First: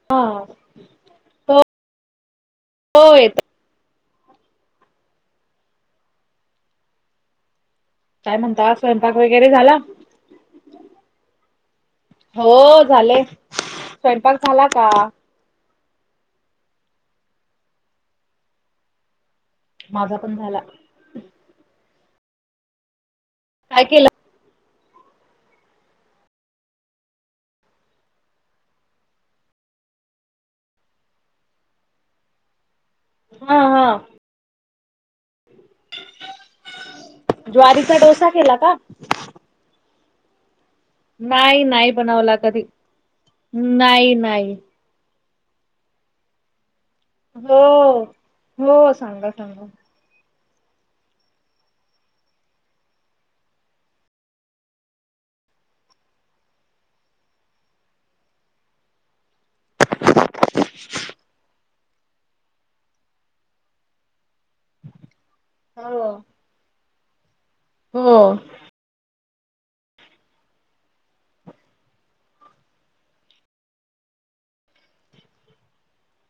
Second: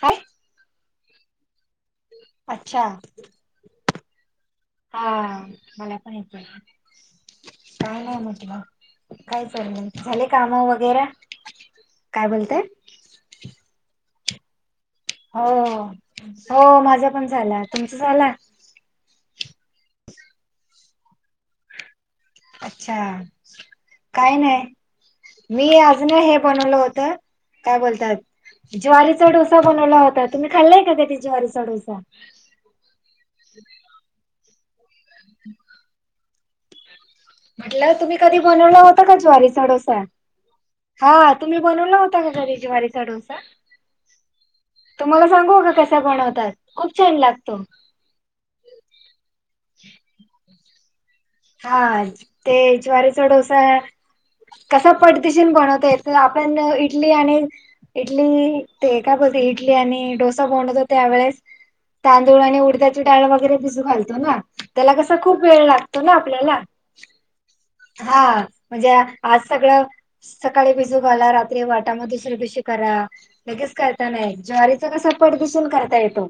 काय हा अच्छा होयेत हा मला पण येतोय काय नाही काय म्हटलं म्हणता स्वयंपाक काय वगैरे झाला चाललं झाले काम वगैरा हो झाले स्वयपाक झाला का हो हो हो माझा पण झाला तुमचा झाला माझा पण झाला अच्छा काय केलं काही नाही मी अजून हे बनवलं होतं काय बोलतात ज्वारीचा डोसा बनवला होता तुम्ही खाल्लाय का कधी ज्वारीचा डोसा हा हा म्हटलं ज्वारीचा तुम्ही डोसा कधी केला बनवलं होत का ज्वारीचा डोसा हा तुम्ही नाही नाही बनवला होता का घरी कधी ज्वारीचा डोसा नाही नाही तुम्हाला सांगू का कसा बनवतात खूप छान लाग - हो हो सांगा सांगा हा ते ज्वारीचा डोसा कसा पटदिशीन बनवता येत आपण इडली आणि इडली ते का बोलते इडली आणि डोसा बनवतो त्यावेळेस तांदूळ आणि उडद्याची डाळ वगैरे भिजू घालतो ना त्याला कसा खूप वेळ लागतो ना हो आपल्याला हा हो म्हणजे आज सगळं सकाळी भिजू घाला रात्री वाटामध्ये दुसर दिशी करा लगेच करता नाही ज्वारीचा कसा पट दिशीन करता येतो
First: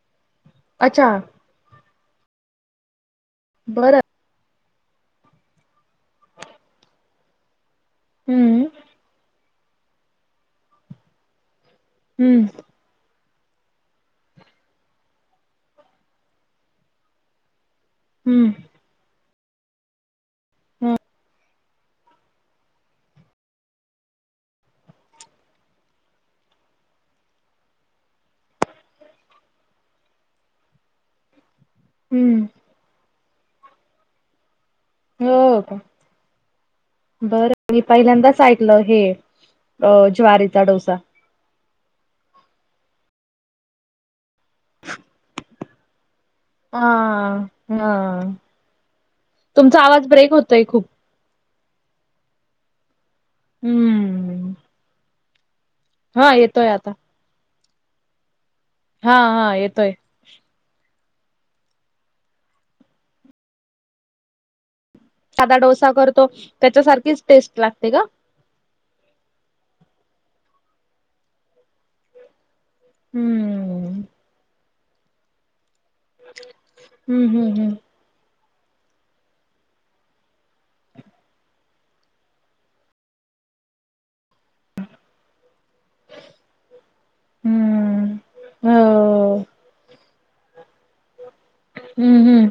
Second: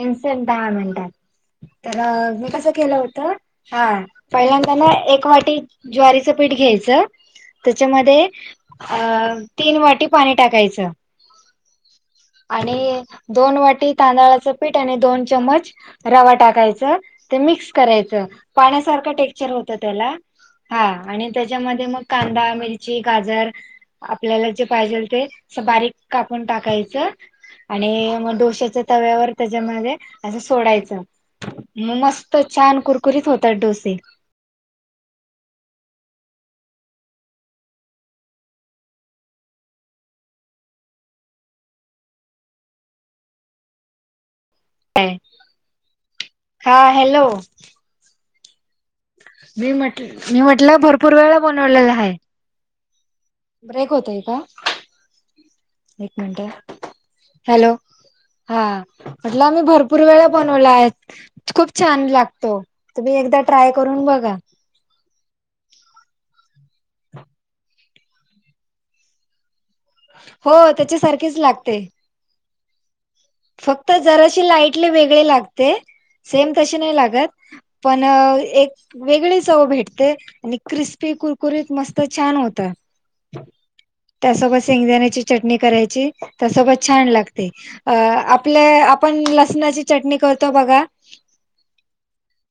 इन्सेंट दहा अच्छा मिनिटात तर मी कसं केलं होत हा बरं पहिल्यांदा ना एक वाटी ज्वारीचं पीठ घ्यायचं त्याच्यामध्ये हम्म अ तीन वाटी पाणी टाकायचं हम्म आणि दोन वाटी तांदळाचं पीठ आणि दोन चमच रवा टाकायचा मिक्स करायच हम्म पाण्यासार टेक्चर होत त्या ह त्याच्यामध्ये मग कांदा मिरची गाजर आपल्याला जे पाहिजे ते बारीक कापून टाकायचं आणि मग डोश्याच्या तव्यावर त्याच्यामध्ये असं सोडायचं मग मस्त हम्म छान कुरकुरीत होतात डोसे हो का बरं मी पहिल्यांदाच ऐकलं हे अ ज्वारीचा डोसा काय हा हा तुमचा आवाज ब्रेक होतोय खूप पूर्वेला बनवलेला आहे ब्रेक होतय का हम्म एक हा मिनिट येतोय आता हॅलो हा हा म्हटलं हा मी येतोय भरपूर वेळा बनवला आहेत खूप छान लागतो तुम्ही एकदा ट्राय करून बघा सादाा डोसा करतो त्याच्यासारखीच टेस्ट लागते का हो त्याच्यासारखेच लागते हम्म फक्त जराशी लाईटली वेगळी लागते सेम तशी नाही हम्म लागत हम्म हम्म पण अ एक वेगळी चव भेटते आणि क्रिस्पी कुरकुरीत मस्त छान होत त्यासोबत शेंगदाण्याची चटणी करायची त्यासोबत छान लागते अ हम्म आपलं आपण हो लसणाची चटणी करतो बघा हम्म हम्म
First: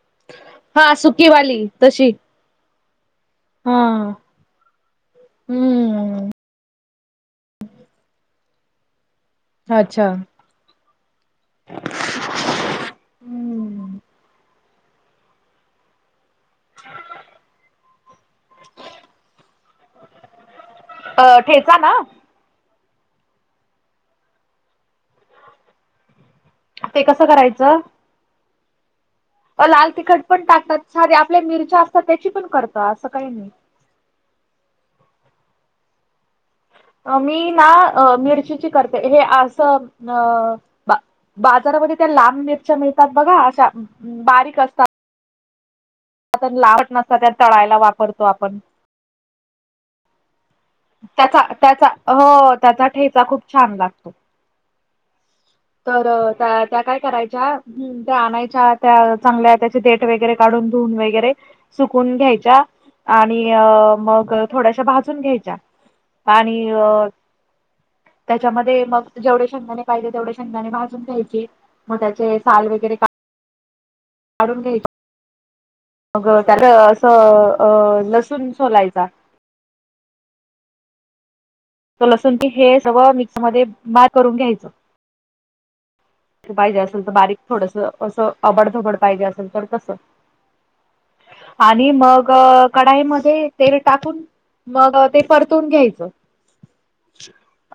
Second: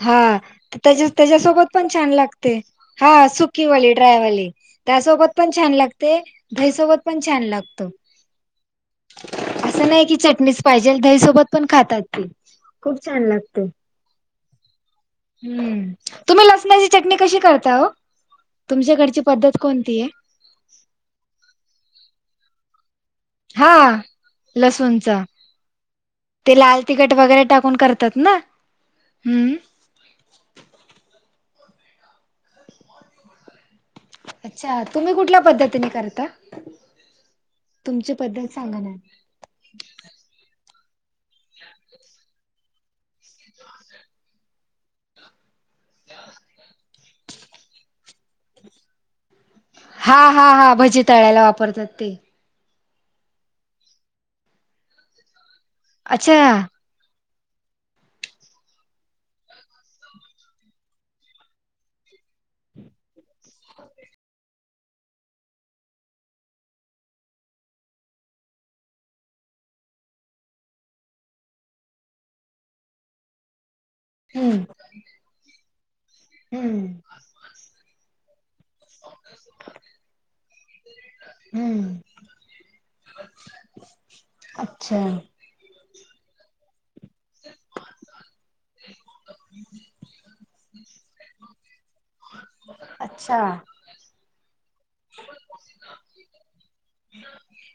हा हा त्याच्या सुकीवाली त्याच्यासोबत पण छान तशी लागत हा हा सुकीवाली ड्रायवाली त्यासोबत पण छान लागते हम्म ईसोबत पण छान लागत असं नाही अच्छा की चटणी पाहिजेल दही सोबत पण खातात ती खूप छान लागते हम्म तुम्ही लसणाची चटणी कशी करताह तुमच्याकडची पद्धत कोणती आहे अ ठेचा ना हा लसूणच ते लाल तिखट कसं वगैरे टाकून करायचं करत ात ना् लाल तिखट पण टाकतात सारीे आपल्या मिरच्या असतात त्याची पण करत असं काही नाही अच्छा तुम्ही कुठल्या पद्धतीने करता मी तुमची ना पद्धत मिरचीची सांगा ना. करते हे असं अ बा बाजारामध्ये त्या लांब मिरच्या मिळतात बघा अशा बारीक असतात आ लाहट नसा त्या तळायला वापरतो आपण हा हा हा भ त्याचा त्याचा हो त्याचा ठेचा खूप छान लागतो तर अच्छा त्या त्या काय करायच्या त्या आणायच्या त्या चांगल्या त्याचे ट वगैरे काढून धुून वगैरे सुकून घ्यायच्या आणि अ मग थोड्याशा भाजून घ्यायच्या आणि अ त्याच्यामध्ये मग जेवढे ंगाने पाहिजे तेवढे ंगा भाून घ्याय मग त्याचे वगरे हम्म. काढून घ्यायच मग त्यात हम्म असं लसूण सोलायचा [unintelligible] लसूण क हे सगळं मिक्सर मध्ये मार करून घ्यायचं अच्छा पाहिजे असेल तर बारीक थोडस असं अबडधबड पाहिजे असेल तर कसं आणि मग अच्छा कढाईमध्ये ते टाकून मग ते परतवून घ्यायचं.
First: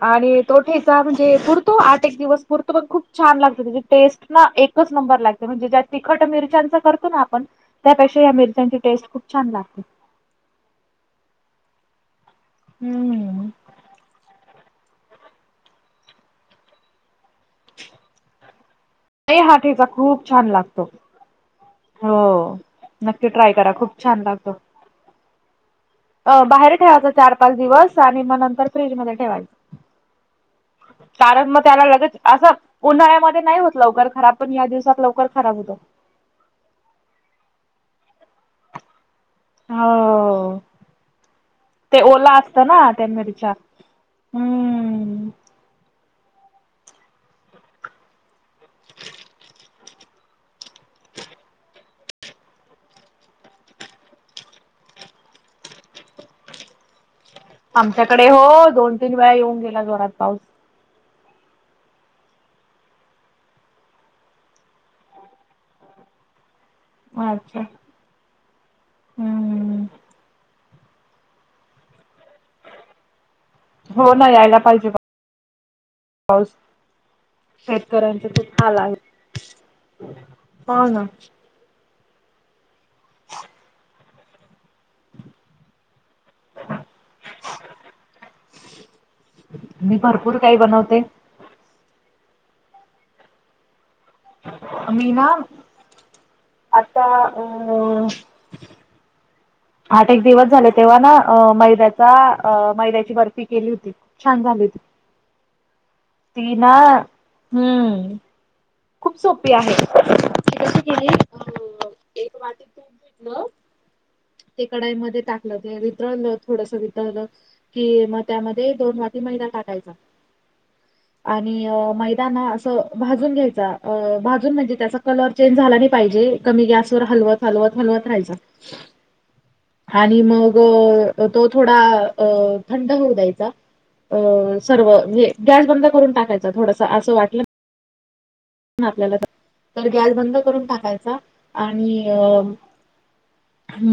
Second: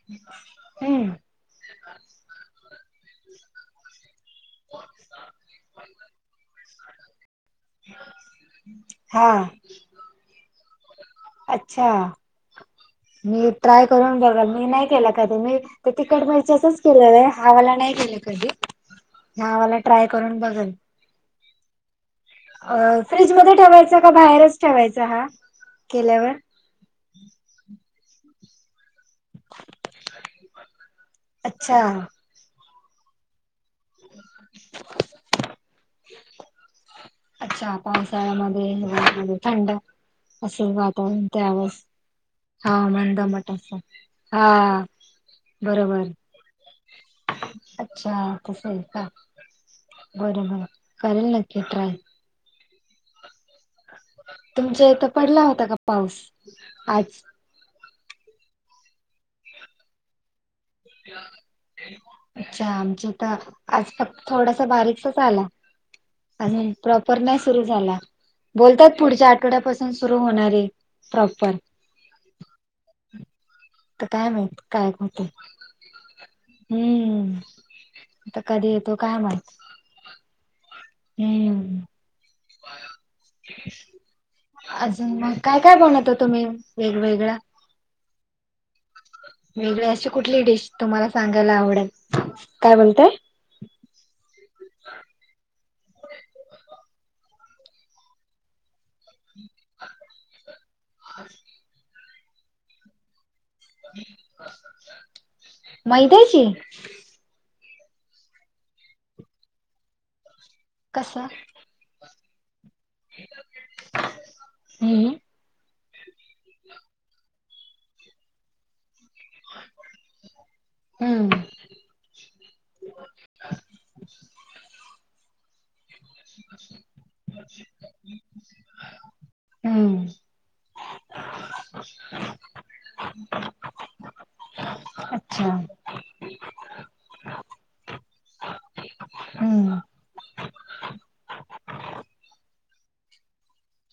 आणि तो ठेचा हम्म म्हणजे पुरतो आठ एक दिवस पुरतो पण खूप छान लागत त्याची टेस्ट ना एकच नंबर लागते म्हणजे ज्या तिखट मिरच्याचा करतो ना आपण त्यापेक्षा या मिरच्यांची टेस्ट हा खूप छान लागते. अच्छा. हमम. मी ट्राय करून बघाल मी नाही केला कधी मी ते तिखट मिरच्याचाच केलं व्हय. हा वाला नाही केलं कधी. हा वाला ठेचा ट्राय खूप करून छान बघल. लागतो. हो अ नक्की ट्राय फ्रीजमध्ये करा खूप ठेवायचा का छान लागतो. बाहेरच ठेवायचा हा? केल्यावर अ बाहेर ठेवायचं चार पाच दिवस आणि मग नंतर फ्रीजमध्ये ठेव. ठेवायच कारण मग अच्छा त्याला लगेच असं उन्हाळ्यामध्ये नाही होत लवकर खराब पण या दिवसात लवकर खराब होतात. अच्छा पावसाळ्यामध्ये हिवाळामध्ये थंड हो असे वातावरण त्यावेळेस ते ओला असतं हा ना त्या मंदमट मिरच्या [unintelligible] हा हम्म बरोबर अच्छा तस आहे का? बरोबर करेल नक्की ट्राय. तुमच्या इथं पडला होता का पाऊस आज? आमच्याकडे हो दोन तीन वेळा येऊन गेला जोरात पाऊस. [inaudible] अच्छा आमच तर आज फक्त थोडास बारीकच आला. अजून प्रॉपर नाही अच्छा सुरू झाला बोलतात पुढच्या हम्म आठवड्यापासून सुरू सुरू होणार ये प्राॅपर. तर हो ना काय यायला माहित काय पाहिजे होतय. पाऊस हम्म. शेतकऱ्यांचे आता खूप कधी हालहाल येतो काय माहित हाव ना. हम्म. अजून मग काय काय बनवता तुम्ही वेगवेगळा? वेगळे मी अशी भरपूर कुठली काही डिश बनवते. तुम्हाला सांगायला आवडेल. काय बोलताय? मी ना आता अ [inaudible] आठ एक दिवस झाले तेव्हा ना मैद्याचा मैद्याची बर्फी केली होती छान झाली होती. मैद्याची? ती ना हमम. खूप सोपी आहे. केली कसं? अ एक वाटी तूप घेतलं ते हम्म कढाईमध्ये टाकलं ते वितळलं थोडस वितळलं की मग त्यामध्ये दोन वाट आधी मैदा टाकायचा हम्म आणि मैदा ना असा अ भाजून घ्यायचा. भाजून म्हणजे त्याचा कलर चेंज झाला नाही पाहिजे कमी गॅसवर हलवत हलवत हलवत राहायच. हम्म आणि मग अ तो थोडा अ थंड होऊ द्यायचा. अ सर्व जे अच्छा गॅस बंद करून टाकायच थोडस असं वाटलं आपल्याला हम्म. तर गॅस बंद करून टाकायचा आणि अ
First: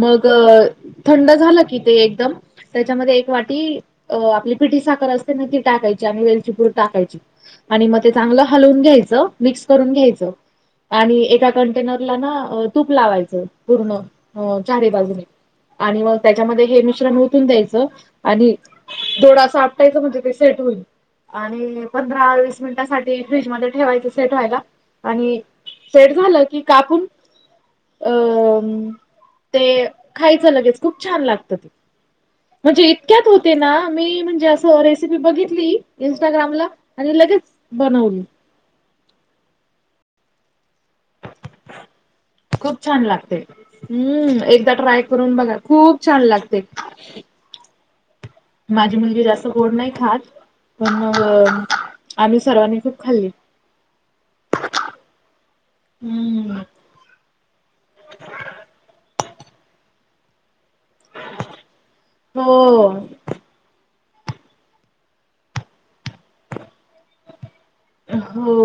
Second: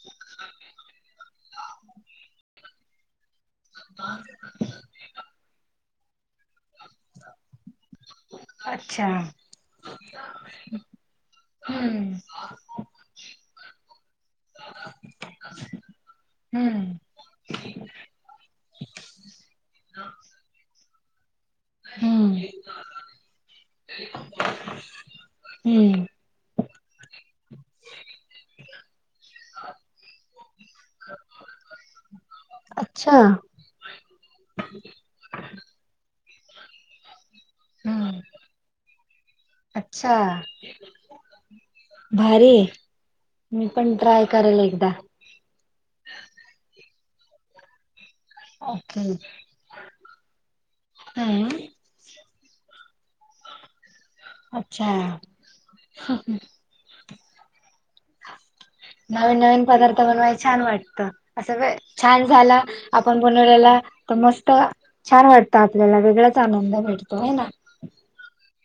मग अ थंड झाला कि ते एकदम त्याच्या त्याच्यामध्ये एक वाटी अ आपली पिठी साखर असते ना ती टाकायची आणि वेलचीपुड टाकायची आणि मग ते चांगलं हलवून अच्छा घ्यायचं मिक्स करून घ्यायचं. आणि एका हम्म कंटेनरला ना तूप लावायचं पूर्ण चारी बाजूने. आणि मग त्याच्यामध्ये हे हम्म मिश्रण ओतून द्यायचं. आणि थोड असं आपटायचं म्हणजे ते सेट होईल. आणि पंधरा हम्म वीस मिनिटांसाठी फ्रीजमध्ये ठेवायच. आणि हम्म सेट झालं की कापून अ ते खायचं लगेच खूप छान लागतं. म्हणजे अच्छा इतक्यात हो ते ना मी म्हणजे असं रेसिपी बघितली इंस्टाग्रामला आणि लगेच बनवली. आच्छा. खूप छान लागते मी पण ट्राय हम्म करेल एकदा ट्राय करून बघा खूप छान लागते. माझी ओके मुलगी जास्त गोड नाही खात, पण मग हम्म आम्ही सर्वांनी खूप खाल्ली. आच्छा [unintelligible] हम्म नवीन नवीन पदार्थ बनवाय छान वाटत असं छान झाला हो आपण बनवल्याला तर मस्त छान वाटतं, आपल्याला वेगळाच आनंद भेटतो व्हय ना? हो.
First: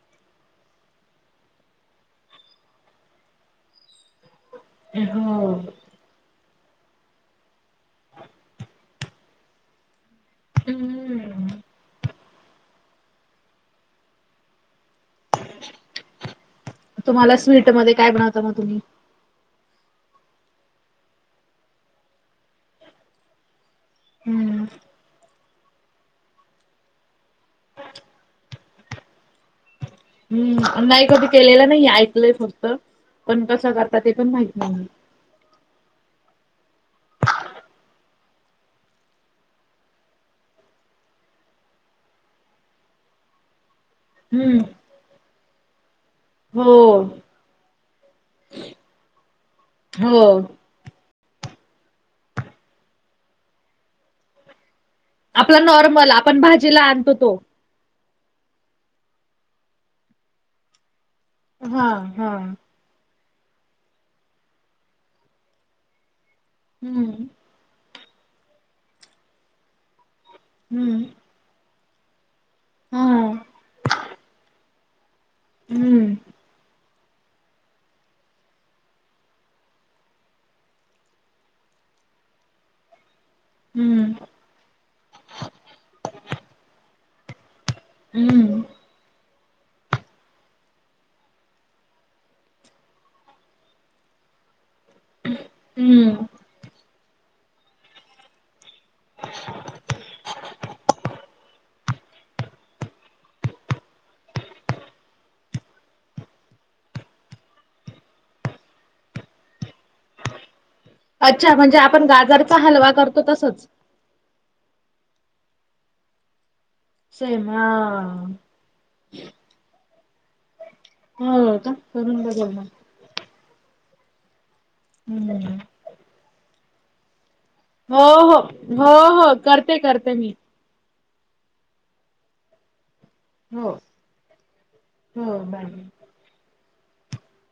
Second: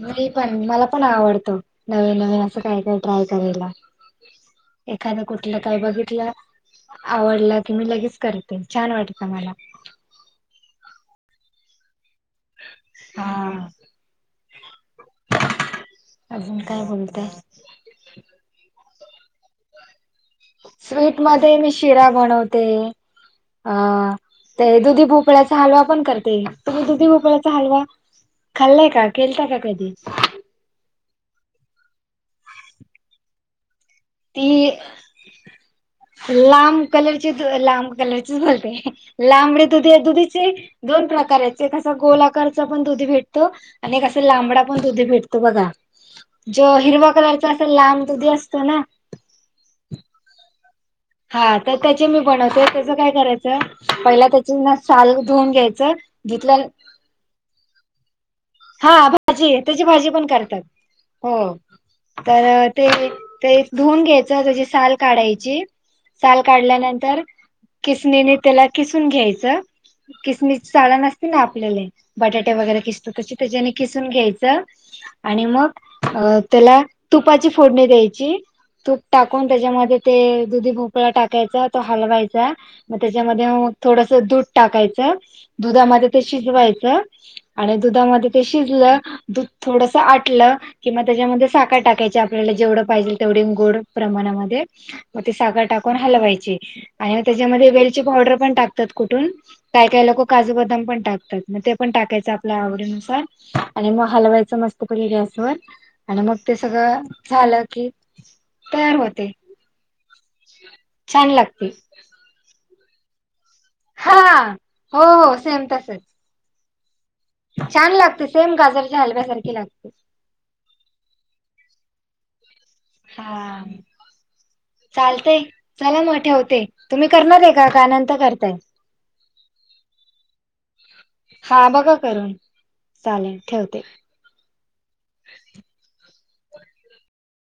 मी पण मला पण आवडतो नवीन नवीन असं काय काय ट्राय करायला. एखादं हो कुठलं काय बघितलं आवडलं की मी लगेच करते छान वाटतं मला. हम्म. हा आजून काय बोलताय? स्वीटमध्ये काय बन [unintelligible] तुम्ही स्वीट मध्ये मी शिरा बनवते अ हम्म ते दुधी भोपळ्या हालवा पण करते तुम्ही दुधी भोकळ्याचा हालवा खाल्लाय का? केलता का कधी? हम्म नाही कधी केलेलं नाही ऐकलंय फक्त पण कस कर ती लांब कलरची लांब कलरची बोलते लांबडी दुधी दुधीची दोन प्रकार आहेत ते कसं गोल आकारच पण दुधी भेटतो आणि एक असा हम्म लांबडा पण दुधी भेटतो बघा हो जो हिरव कलरच असं लांब दुधी असतं ना हो. हा तर त्याचे मी बनवते त्याच काय करायचं पहिला ते चे ना साल धुवून आपला घ्यायचं नॉर्मल आपण धूतल्या भाजीला आणतो तो हा भाजी त्याची भाजी पण करतात हो हा हा तर ते ते धुवून घ्यायचं, त्याची साल काढायची, साल काढल्यानंतर हम्म. खिसणीने तेला खिसून घ्यायच खिसणीची हम्म चाळन असते ना आपल्याले बटाटे वगैरे हा खिसतो तशी तेज्याने खिसून घ्यायचं आणि मग हम्म अ तेला तुपाची फोडणी द्यायची. तूप टाकून तेच्यामध्ये ते दुधी भोपळा टाकायचा तो हलवायचा म तेच्यामध्ये हम्म थोडस दूध टाकायचं, दुधामध्ये ते शिजवायचं, आणि दुधामध्ये ते हम्म शिजलं, दूध थोडस आटलं कि म त्याच्यामध्ये साखर टाकायची आपल्याला जेवढं पाहिजेल तेवढी गोड प्रमाणामध्ये म ते साखर टाकून हम्म. हालवायची आणि मग तेच्यामध्ये वेलची पावडर पण टाक तात कुटून काय काय लोक काजू, बदाम पण टाकतात मग ते पण टाकायच आपल्या आवडीनुसार आणि म हालवायच मस्त प गॅसवर आणि मग ते सगळं झालं की तयार होते. छान अच्छा लागते म्हणजे आपण गाजरचा हालवा करतो तसच. हा हो हो सेम तसच. सेम हा छान लागते सेम गाजरच्या हलव्यासारखी लागते. हो का करून बघेल म. हा चालतय हम्म. चला म ठेवते. तुम्ही करणार ये का का हो नंतर हो करताय? हो हो करते करते मी हा बघा करून चालेल हो ठेवते. हो बाय.